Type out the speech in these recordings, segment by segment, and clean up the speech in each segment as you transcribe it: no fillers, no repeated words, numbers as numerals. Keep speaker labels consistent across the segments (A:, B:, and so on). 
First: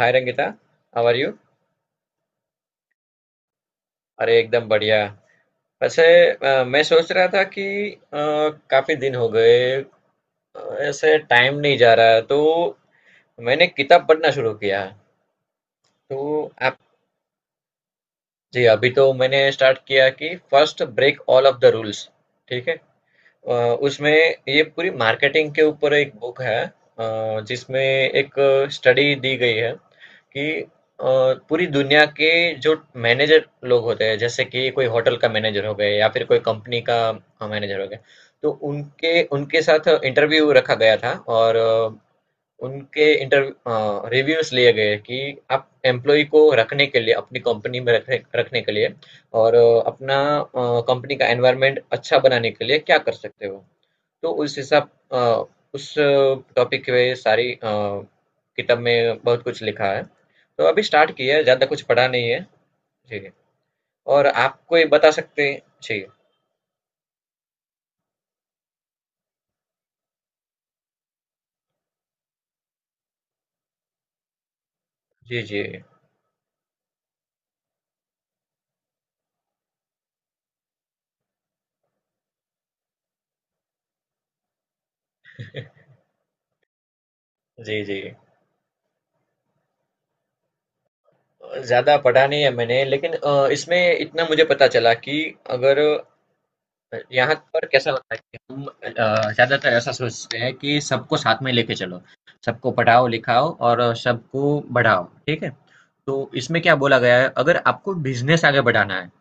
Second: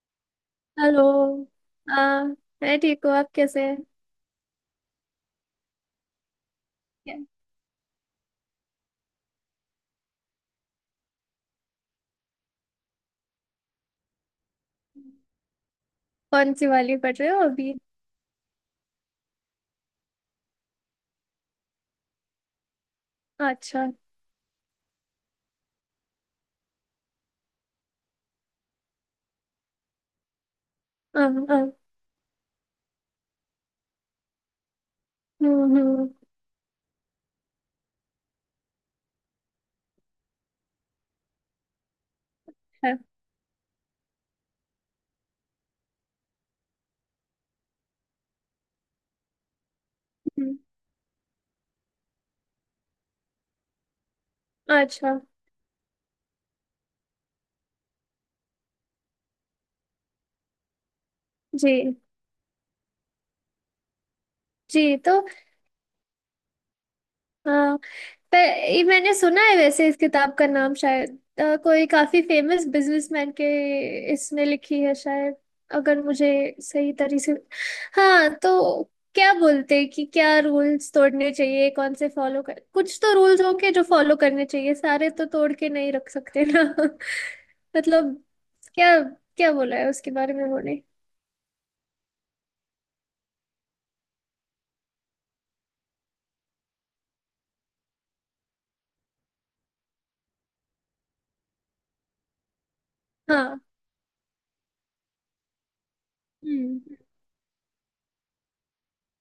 A: Hi Rangita.
B: Hello.
A: How are you.
B: हाँ, मैं ठीक हूँ। आप कैसे हैं?
A: अरे एकदम बढ़िया। वैसे मैं सोच
B: क्या-
A: रहा था कि अ, काफी दिन हो गए। अ, ऐसे टाइम नहीं जा रहा है तो मैंने किताब पढ़ना शुरू किया। तो
B: कौन सी
A: आप।
B: वाली पढ़ रहे हो अभी?
A: जी अभी तो मैंने स्टार्ट किया कि first break all of the rules. ठीक है। अ,
B: अच्छा।
A: उसमें ये पूरी मार्केटिंग के ऊपर एक बुक है, जिसमें एक स्टडी दी गई है कि अ,
B: हाँ हाँ।
A: पूरी दुनिया के जो मैनेजर लोग होते हैं, जैसे कि कोई होटल का मैनेजर हो गए या
B: हम्म।
A: फिर कोई कंपनी का मैनेजर हो गए। तो उनके उनके साथ इंटरव्यू रखा गया था, और
B: है,
A: उनके इंटरव्यू रिव्यूज लिए गए कि आप एम्प्लॉय को रखने के लिए, अपनी कंपनी में रखने रखने के लिए, और अपना
B: हम्म,
A: कंपनी का एनवायरनमेंट अच्छा बनाने के लिए क्या कर सकते हो। तो उस हिसाब
B: अच्छा।
A: उस टॉपिक पे सारी किताब में बहुत कुछ लिखा है। तो अभी स्टार्ट किया है, ज़्यादा कुछ
B: जी
A: पढ़ा नहीं है जी। और आपको ये
B: जी।
A: बता सकते हैं जी।
B: तो, पर ये मैंने सुना है वैसे, इस किताब का नाम शायद कोई काफी फेमस बिजनेसमैन के इसने लिखी है शायद।
A: जी। जी।
B: अगर मुझे सही तरीके से, हाँ तो क्या बोलते हैं कि क्या रूल्स तोड़ने चाहिए, कौन से फॉलो कर... कुछ तो रूल्स होंगे जो फॉलो करने चाहिए, सारे तो तोड़ के नहीं रख सकते ना।
A: जी। जी,
B: मतलब, क्या क्या बोला है उसके बारे में उन्होंने?
A: ज़्यादा पढ़ा नहीं है मैंने, लेकिन इसमें इतना मुझे पता चला कि अगर यहाँ पर कैसा लगता है कि हम ज़्यादातर ऐसा सोचते हैं कि सबको साथ में लेके चलो, सबको पढ़ाओ लिखाओ
B: हाँ।
A: और सबको बढ़ाओ, ठीक है। तो इसमें क्या
B: हम्म
A: बोला गया है, अगर आपको बिजनेस आगे बढ़ाना है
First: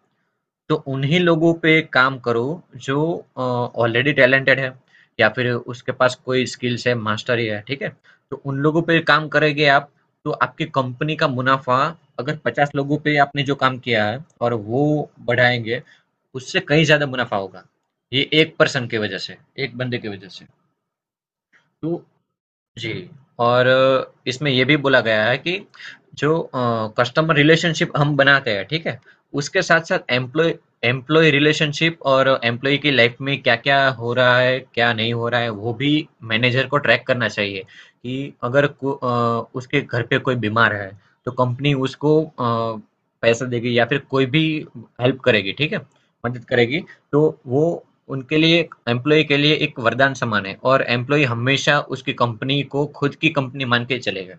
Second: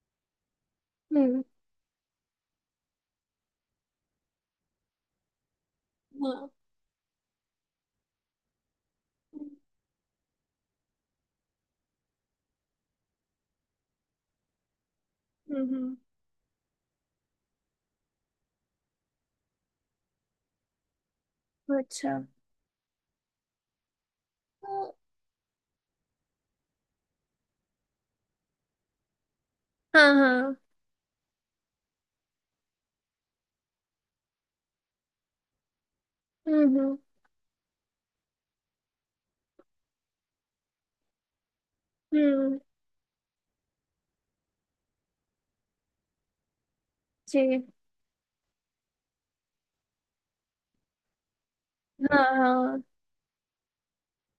A: तो उन्हीं
B: हम्म।
A: लोगों पे काम करो जो ऑलरेडी टैलेंटेड है, या फिर उसके पास कोई
B: हाँ।
A: स्किल्स है, मास्टरी है, ठीक है? तो उन लोगों पे काम करेंगे आप, तो आपकी कंपनी का मुनाफ़ा, अगर 50 लोगों पे आपने जो काम किया है और वो
B: हम्म
A: बढ़ाएँगे,
B: हम्म,
A: उससे कहीं ज़्यादा मुनाफ़ा होगा। ये 1 पर्सन की वजह से, 1 बंदे की वजह से। तो
B: अच्छा।
A: जी, और इसमें ये भी
B: तो-
A: बोला गया है कि जो कस्टमर रिलेशनशिप हम बनाते हैं, ठीक है? उसके साथ-साथ
B: हाँ हाँ।
A: एम्प्लॉयी रिलेशनशिप और एम्प्लॉयी की लाइफ में क्या-क्या हो रहा है, क्या नहीं हो रहा है, वो भी
B: हम्म
A: मैनेजर को
B: हम्म।
A: ट्रैक करना चाहिए। कि अगर को उसके घर पे कोई बीमार है, तो कंपनी उसको
B: हम्म।
A: पैसा देगी या फिर कोई भी हेल्प करेगी, ठीक है? मदद करेगी, तो वो
B: जी।
A: उनके लिए, एम्प्लॉई के लिए एक वरदान समान है, और एम्प्लॉई हमेशा उसकी
B: हाँ
A: कंपनी
B: हाँ।
A: को खुद की कंपनी मान के चलेगा।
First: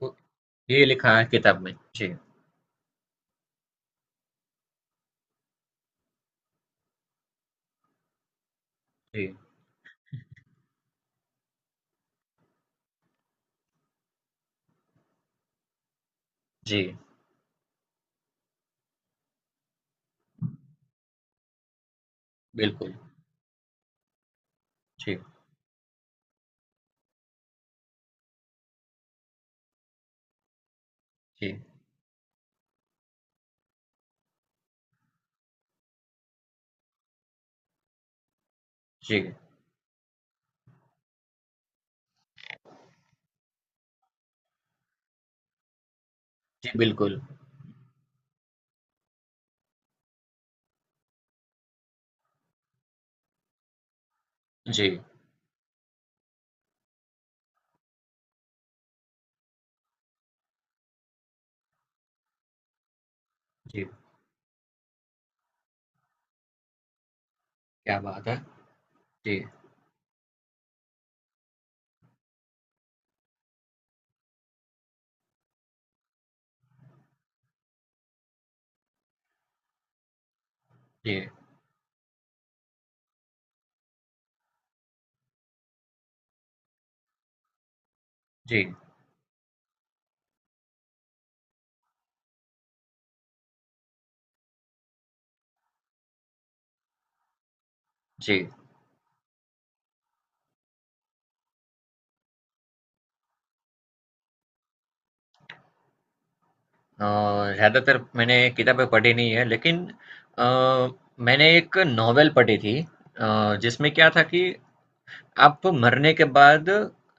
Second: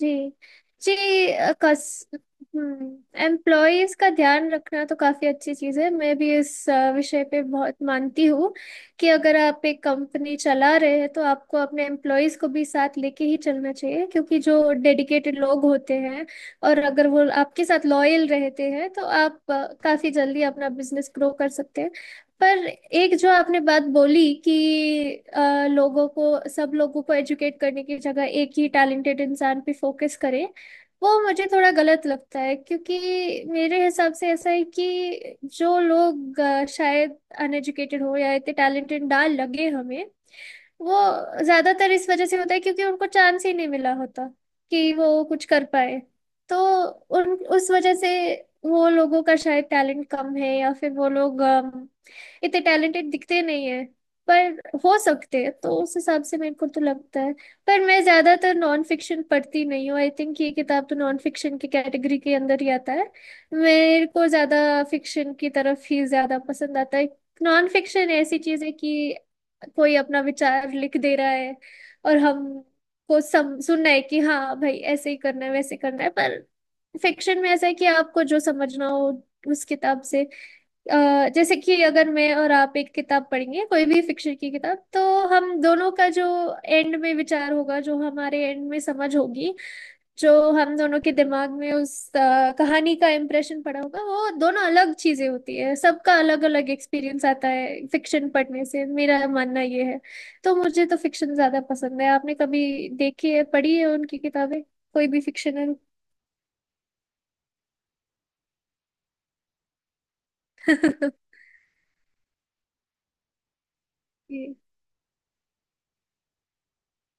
A: तो ये
B: जी।
A: लिखा है
B: अ,
A: किताब में
B: कस
A: जी।
B: एम्प्लॉयज का ध्यान रखना तो काफी अच्छी चीज है। मैं भी इस विषय पे बहुत मानती हूँ, कि
A: जी।
B: अगर आप एक कंपनी चला रहे हैं तो आपको अपने एम्प्लॉयज को भी साथ लेके ही चलना चाहिए, क्योंकि जो डेडिकेटेड लोग होते हैं और
A: जी,
B: अगर वो आपके साथ लॉयल रहते हैं तो आप काफी जल्दी अपना बिजनेस ग्रो कर सकते हैं। पर
A: बिल्कुल।
B: एक जो आपने बात बोली कि
A: जी।
B: लोगों को सब लोगों को एजुकेट करने की जगह एक ही टैलेंटेड इंसान पे फोकस करें, वो मुझे
A: जी।
B: थोड़ा गलत लगता है। क्योंकि मेरे हिसाब से ऐसा है कि जो लोग शायद अनएजुकेटेड हो या इतने टैलेंटेड
A: जी।
B: ना लगे हमें, वो ज्यादातर इस वजह से होता है क्योंकि उनको चांस ही नहीं मिला होता कि वो कुछ कर पाए। तो
A: जी, बिल्कुल।
B: उन उस वजह से वो लोगों का शायद टैलेंट कम है या फिर वो लोग इतने टैलेंटेड दिखते नहीं है, पर
A: जी।
B: हो सकते हैं। तो उस हिसाब से मेरे को तो लगता है। पर मैं ज्यादातर नॉन फिक्शन पढ़ती नहीं हूँ। आई थिंक ये किताब तो नॉन फिक्शन की कैटेगरी के अंदर ही आता है।
A: जी,
B: मेरे को ज्यादा फिक्शन की तरफ ही ज्यादा पसंद आता है। नॉन
A: क्या
B: फिक्शन
A: बात है।
B: ऐसी चीज है कि
A: जी
B: कोई अपना विचार लिख दे रहा है और हम को सम सुनना है कि हाँ भाई, ऐसे ही करना है, वैसे करना है। पर फिक्शन में ऐसा है कि आपको जो समझना हो उस किताब से,
A: जी।
B: जैसे कि अगर मैं और आप एक किताब पढ़ेंगे कोई भी फिक्शन की किताब, तो हम दोनों का जो एंड में विचार होगा, जो हमारे
A: जी।
B: एंड में समझ होगी, जो हम दोनों के दिमाग में उस कहानी का इम्प्रेशन पड़ा होगा, वो दोनों अलग चीजें होती है। सबका अलग अलग एक्सपीरियंस आता है फिक्शन
A: जी।
B: पढ़ने से, मेरा मानना ये है। तो मुझे तो फिक्शन ज्यादा पसंद है। आपने कभी देखी है पढ़ी है उनकी किताबें कोई भी फिक्शनल?
A: अ, ज़्यादातर मैंने किताबें पढ़ी नहीं है, लेकिन अ, मैंने एक नॉवेल पढ़ी थी, जिसमें क्या था कि आप मरने के बाद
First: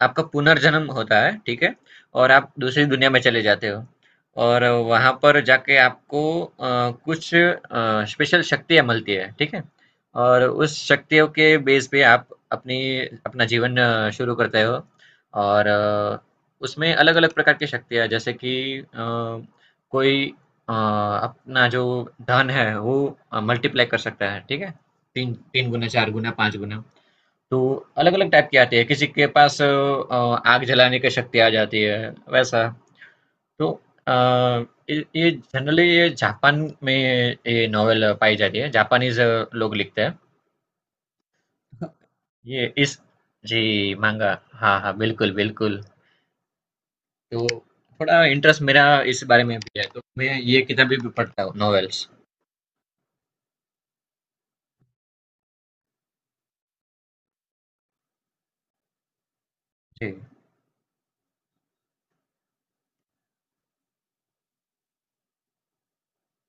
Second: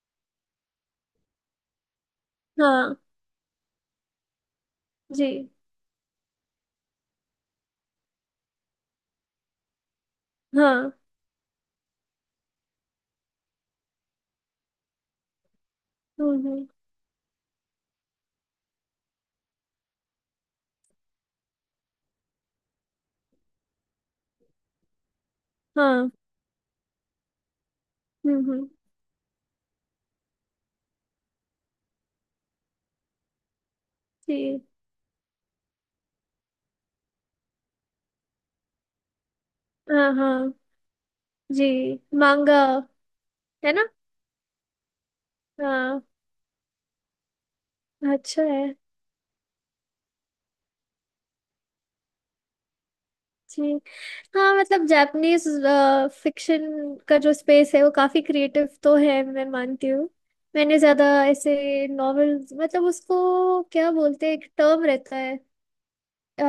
A: आपका पुनर्जन्म होता है, ठीक है? और आप दूसरी
B: हाँ।
A: दुनिया में चले जाते हो, और वहाँ पर
B: जी।
A: जाके आपको कुछ स्पेशल शक्तियाँ मिलती है, ठीक है? और उस
B: हाँ।
A: शक्तियों के बेस पे आप अपनी अपना जीवन शुरू करते हो। और
B: हम्म।
A: उसमें अलग-अलग प्रकार की शक्तियाँ, जैसे कि कोई अपना जो धन है वो मल्टीप्लाई कर सकता है, ठीक है? तीन तीन गुना,
B: हाँ।
A: चार गुना, पाँच गुना। तो अलग अलग टाइप की
B: हम्म।
A: आती है, किसी के पास आग जलाने की शक्ति आ जाती है, वैसा। तो अ,
B: जी।
A: ये जनरली ये जापान में ये नॉवेल पाई जाती है, जापानीज लोग लिखते
B: हाँ
A: हैं।
B: हाँ। जी। मांगा।
A: ये इस जी,
B: है ना?
A: मांगा। हाँ हाँ, बिल्कुल बिल्कुल।
B: हाँ।
A: तो थोड़ा
B: अच्छा
A: इंटरेस्ट
B: है।
A: मेरा इस बारे में भी है, तो मैं ये किताबें भी पढ़ता हूँ, नॉवेल्स।
B: जी। हाँ। मतलब, जापानीज फिक्शन का जो स्पेस है वो काफी क्रिएटिव तो है, मैं मानती हूँ।
A: जी।
B: मैंने ज्यादा ऐसे नॉवेल... मतलब उसको क्या बोलते हैं, एक टर्म रहता है, आ,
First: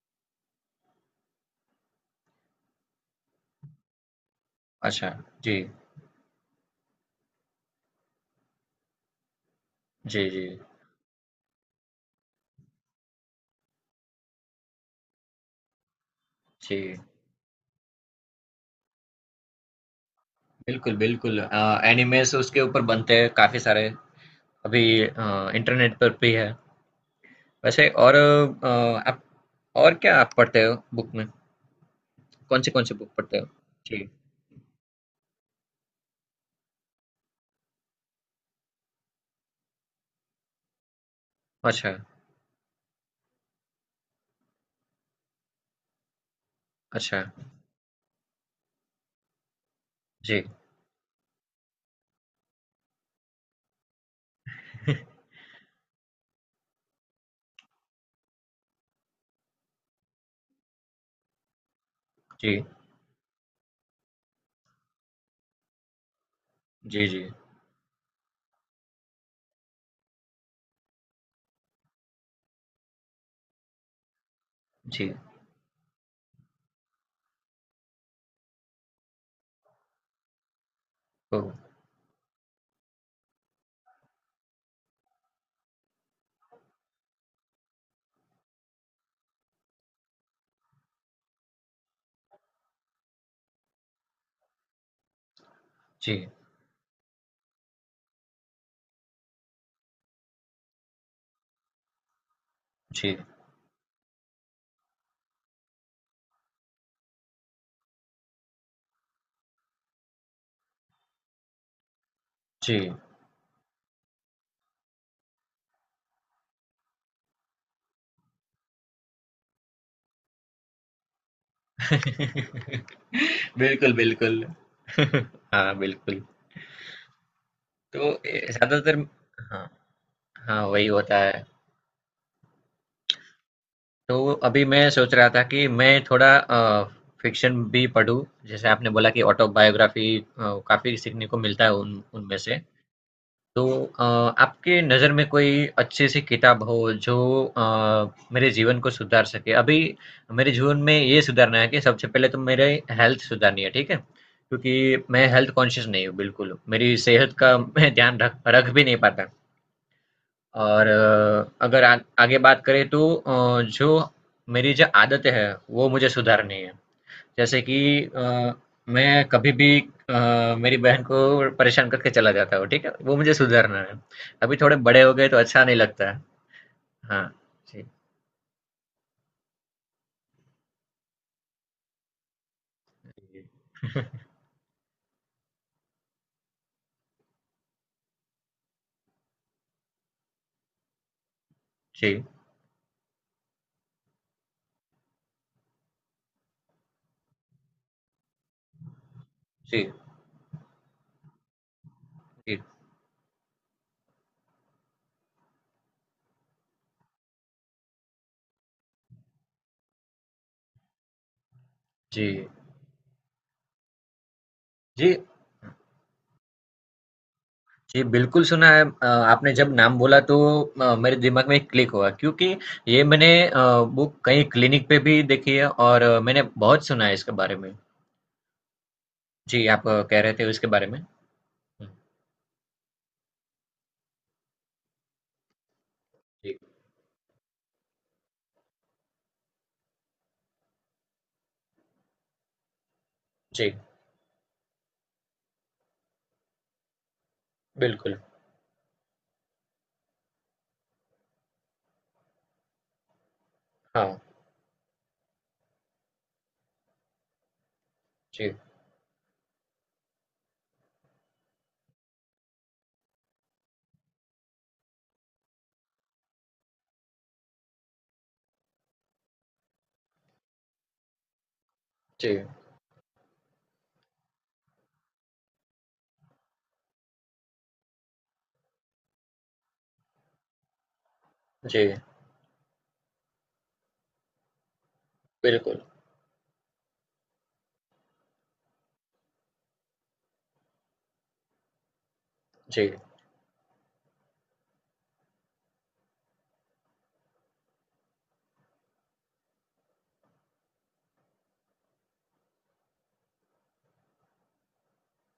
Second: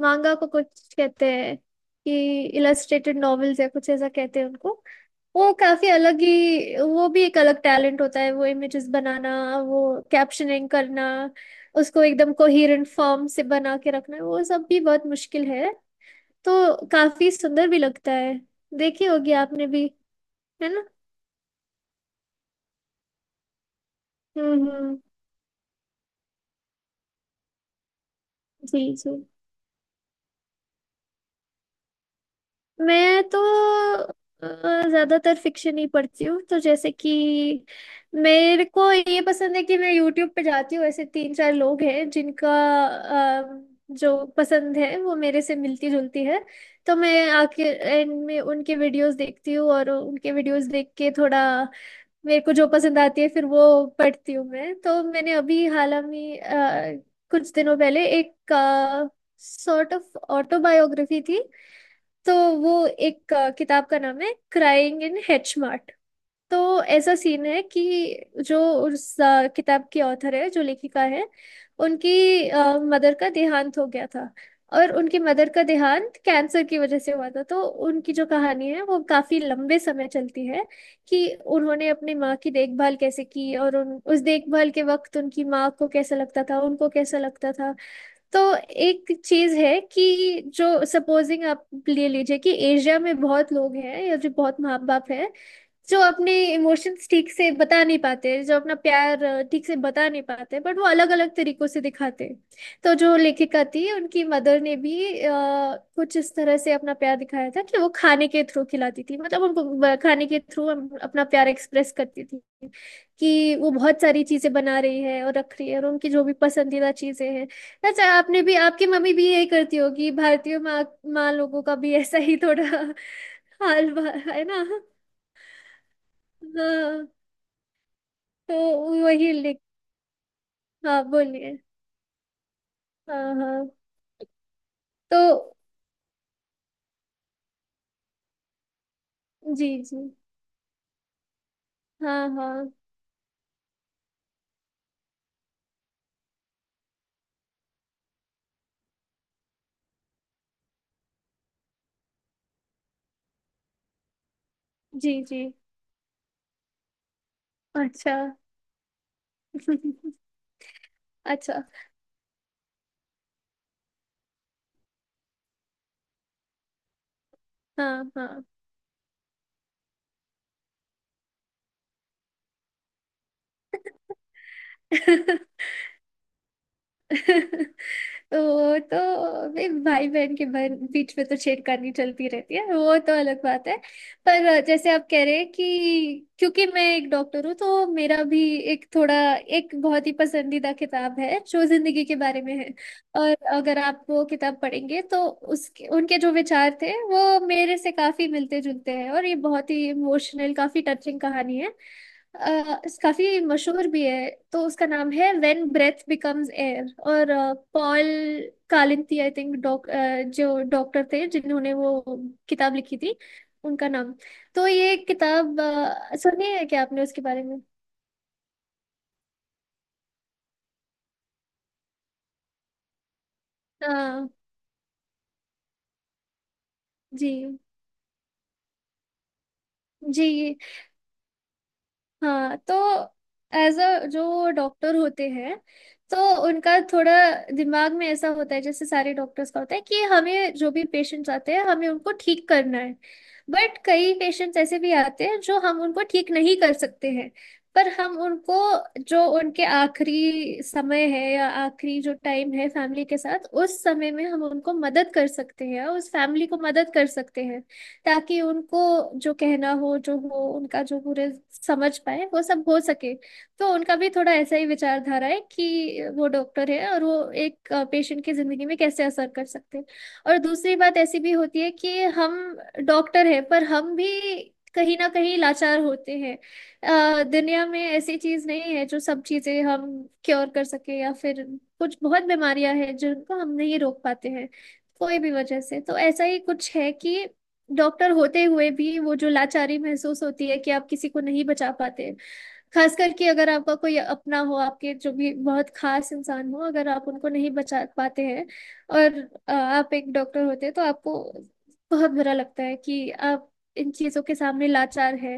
B: मांगा को कुछ कहते हैं कि इलस्ट्रेटेड नॉवेल्स या कुछ ऐसा कहते हैं उनको।
A: अच्छा।
B: वो
A: जी।
B: काफी अलग ही... वो भी एक अलग टैलेंट होता है, वो इमेजेस बनाना, वो
A: जी। जी।
B: कैप्शनिंग करना, उसको एकदम कोहेरेंट फॉर्म से बना के रखना, वो सब भी बहुत मुश्किल है। तो
A: जी,
B: काफी सुंदर भी लगता है। देखी होगी आपने भी। है ना?
A: बिल्कुल बिल्कुल। एनिमेस उसके ऊपर बनते हैं काफी सारे। अभी
B: हम्म।
A: इंटरनेट पर भी है वैसे। और
B: जी जी।
A: आप और क्या आप पढ़ते हो बुक में, कौन सी बुक
B: मैं
A: पढ़ते
B: तो
A: हो। जी।
B: ज्यादातर फिक्शन ही पढ़ती हूँ, तो जैसे कि मेरे को ये पसंद है कि मैं यूट्यूब पे जाती हूँ, ऐसे तीन चार लोग
A: अच्छा।
B: हैं जिनका अ, जो पसंद है वो मेरे से मिलती जुलती है। तो
A: अच्छा।
B: मैं आके एंड में उनके वीडियोस देखती हूँ और उनके
A: जी।
B: वीडियोस देख के थोड़ा मेरे को जो पसंद आती है फिर वो पढ़ती हूँ मैं। तो मैंने अभी हाल में कुछ दिनों पहले एक सॉर्ट ऑफ ऑटोबायोग्राफी थी। तो
A: जी।
B: वो एक किताब का नाम है क्राइंग इन हेच मार्ट। तो
A: जी।
B: ऐसा
A: जी।
B: सीन है कि जो उस किताब की ऑथर है, जो लेखिका है, उनकी मदर का देहांत हो गया था। और
A: जी।
B: उनकी मदर का देहांत कैंसर की वजह से हुआ था। तो उनकी जो कहानी है वो काफी लंबे समय चलती है, कि
A: ओ।
B: उन्होंने अपनी माँ की देखभाल कैसे की और उन उस देखभाल के वक्त उनकी माँ को कैसा लगता था, उनको कैसा लगता था। तो एक चीज है कि, जो, सपोजिंग आप ले लीजिए कि एशिया में बहुत लोग हैं या जो बहुत माँ बाप हैं, जो
A: जी।
B: अपने इमोशंस ठीक से बता नहीं पाते, जो अपना प्यार ठीक से बता नहीं पाते, बट वो अलग अलग तरीकों से दिखाते हैं। तो जो
A: जी।
B: लेखिका थी उनकी मदर ने भी कुछ इस तरह से अपना प्यार दिखाया था कि वो खाने के थ्रू खिलाती थी, मतलब उनको खाने के थ्रू अपना प्यार एक्सप्रेस करती थी।
A: जी।
B: कि वो बहुत सारी चीजें बना रही है और रख रही है, और उनकी जो भी पसंदीदा चीजें हैं। अच्छा, आपने भी आपकी मम्मी भी यही करती होगी, भारतीय माँ, माँ लोगों का भी ऐसा ही थोड़ा। हाल
A: बिल्कुल बिल्कुल।
B: है ना?
A: हाँ, बिल्कुल।
B: हाँ।
A: तो ए,
B: तो
A: ज्यादातर।
B: वही लिख...
A: हाँ। हाँ, वही
B: हाँ
A: होता है।
B: बोलिए। हाँ हाँ।
A: तो अभी मैं सोच
B: तो
A: रहा था कि मैं थोड़ा फिक्शन भी पढूं, जैसे आपने बोला कि
B: जी जी।
A: ऑटोबायोग्राफी। काफी सीखने को मिलता है उन
B: हाँ
A: उनमें से।
B: हाँ।
A: तो आपके नज़र में कोई अच्छी सी किताब हो जो अ, मेरे जीवन को सुधार सके अभी। मेरे जीवन में ये सुधारना है कि सबसे पहले तो मेरे हेल्थ सुधारनी है, ठीक है, क्योंकि
B: जी
A: मैं
B: जी।
A: हेल्थ कॉन्शियस नहीं हूँ बिल्कुल, मेरी सेहत का मैं
B: अच्छा।
A: ध्यान रख रख भी नहीं पाता। और
B: अच्छा।
A: अगर आ, आगे बात करें तो जो मेरी जो आदतें हैं वो मुझे सुधारनी है। जैसे कि
B: हाँ हाँ।
A: अ, मैं कभी भी मेरी बहन को परेशान करके चला जाता हूँ, ठीक है, वो मुझे सुधारना है। अभी थोड़े बड़े हो गए तो अच्छा नहीं लगता है। हाँ। जी।
B: तो वो तो भाई भाई बहन के बहन बीच में तो छेड़खानी चलती रहती है, वो तो अलग बात है। पर जैसे आप कह रहे हैं कि, क्योंकि मैं एक डॉक्टर हूँ तो मेरा भी एक थोड़ा एक बहुत ही पसंदीदा किताब है जो जिंदगी के
A: जी।
B: बारे में है। और अगर आप वो किताब पढ़ेंगे तो उसके उनके जो विचार थे वो मेरे से काफी मिलते जुलते हैं, और ये बहुत
A: जी।
B: ही इमोशनल, काफी टचिंग कहानी है।
A: जी।
B: अ, काफी मशहूर भी है। तो उसका नाम है व्हेन ब्रेथ बिकम्स एयर। और पॉल कालिंती आई थिंक, जो डॉक्टर थे जिन्होंने वो
A: जी।
B: किताब लिखी थी, उनका नाम। तो ये
A: जी।
B: किताब सुनी है क्या आपने उसके बारे में?
A: जी, बिल्कुल सुना है। आपने जब नाम बोला तो मेरे दिमाग में क्लिक हुआ, क्योंकि ये मैंने बुक
B: हाँ।
A: कहीं क्लिनिक पे भी देखी है, और मैंने बहुत सुना है इसके बारे
B: जी
A: में। जी, आप कह रहे थे
B: जी।
A: उसके बारे में? हुँ,
B: हाँ। तो एज अ, जो डॉक्टर होते हैं, तो
A: जी,
B: उनका थोड़ा दिमाग में ऐसा होता है जैसे सारे डॉक्टर्स का होता है, कि हमें जो भी पेशेंट्स आते हैं हमें उनको ठीक करना है।
A: जी,
B: बट कई पेशेंट्स ऐसे भी आते हैं जो हम उनको ठीक नहीं कर सकते हैं। पर
A: बिल्कुल,
B: हम उनको, जो उनके आखिरी समय है या आखिरी जो टाइम है फैमिली के साथ, उस समय
A: हाँ,
B: में हम उनको मदद कर सकते हैं, उस फैमिली को मदद कर सकते हैं, ताकि
A: जी,
B: उनको जो कहना हो जो हो, उनका जो पूरे समझ पाए, वो सब हो सके। तो उनका भी थोड़ा ऐसा ही विचारधारा है कि वो डॉक्टर है और वो एक पेशेंट की जिंदगी में कैसे असर कर सकते हैं। और दूसरी बात ऐसी भी होती है कि हम
A: जी,
B: डॉक्टर है, पर हम भी कहीं ना कहीं लाचार होते हैं। दुनिया में ऐसी चीज नहीं है जो सब चीजें हम क्योर कर सके, या फिर
A: जी,
B: कुछ बहुत बीमारियां हैं जिनको हम नहीं रोक पाते हैं, कोई भी वजह से।
A: बिल्कुल,
B: तो ऐसा ही कुछ है कि डॉक्टर होते हुए भी वो जो लाचारी महसूस होती है कि आप किसी को नहीं बचा पाते।
A: जी,
B: खास करके अगर आपका कोई अपना हो, आपके जो भी बहुत खास इंसान हो, अगर आप उनको नहीं बचा पाते हैं और आप एक डॉक्टर होते हैं, तो आपको बहुत बुरा लगता है कि आप इन चीजों के सामने लाचार है।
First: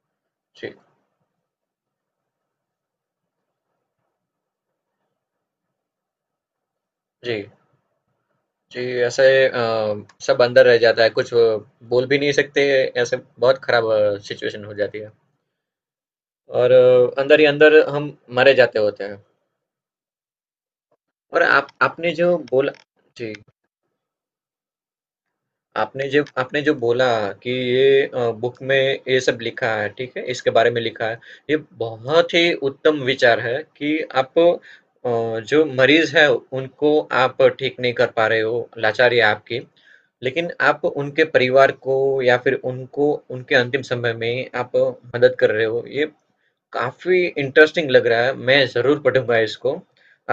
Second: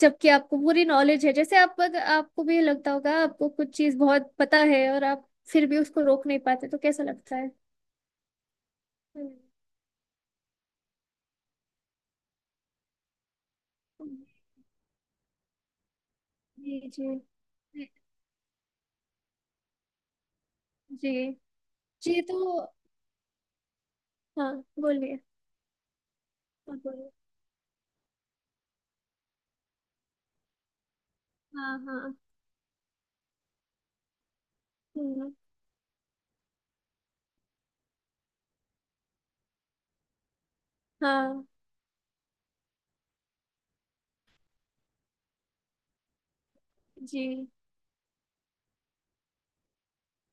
B: जबकि आपको
A: जी,
B: पूरी नॉलेज है। जैसे आप अगर- आपको भी लगता होगा आपको कुछ चीज बहुत पता है और आप फिर भी उसको रोक नहीं पाते, तो कैसा लगता
A: जी,
B: है?
A: जी, ऐसे
B: हम्म,
A: सब अंदर रह जाता है, कुछ बोल भी नहीं सकते, ऐसे बहुत खराब सिचुएशन हो जाती है। और
B: जी। जी।
A: अंदर ही अंदर हम मरे जाते होते हैं।
B: जी।
A: और आप आपने
B: जी।
A: जो
B: तो
A: बोला जी।
B: हाँ बोलिए।
A: आपने जब आपने जो
B: आप
A: बोला
B: बोलिए।
A: कि ये बुक में ये सब लिखा है, ठीक है, इसके बारे में लिखा है। ये
B: हाँ हाँ।
A: बहुत ही उत्तम विचार है कि आप
B: हम्म,
A: जो मरीज है उनको आप ठीक नहीं कर पा रहे हो, लाचारी है आपकी, लेकिन आप उनके
B: हाँ।
A: परिवार को या फिर उनको, उनके अंतिम समय में आप मदद कर रहे हो, ये
B: जी
A: काफी इंटरेस्टिंग लग रहा है, मैं जरूर पढ़ूंगा इसको।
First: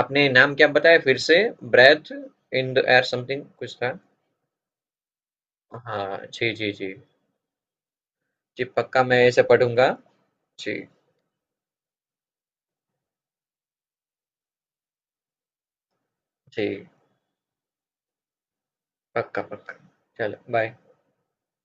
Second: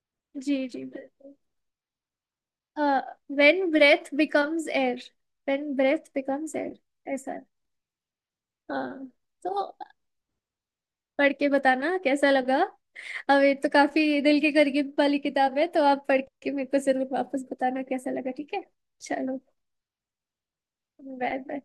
A: आपने नाम क्या
B: जी। जी
A: बताया फिर
B: बिल्कुल।
A: से? Breath in the air something,
B: when
A: कुछ था।
B: Breath becomes air. When breath
A: हाँ जी,
B: बिकम्स
A: जी, जी।
B: एयर ऐसा है।
A: जी, पक्का
B: हाँ,
A: मैं इसे
B: तो
A: पढ़ूँगा। जी,
B: पढ़ के बताना कैसा लगा। अब ये तो काफी दिल के करीब वाली किताब है, तो आप पढ़ के मेरे को
A: जी,
B: जरूर वापस बताना कैसा लगा, ठीक है? चलो।
A: पक्का, पक्का। चलो, बाय।
B: Bye bye.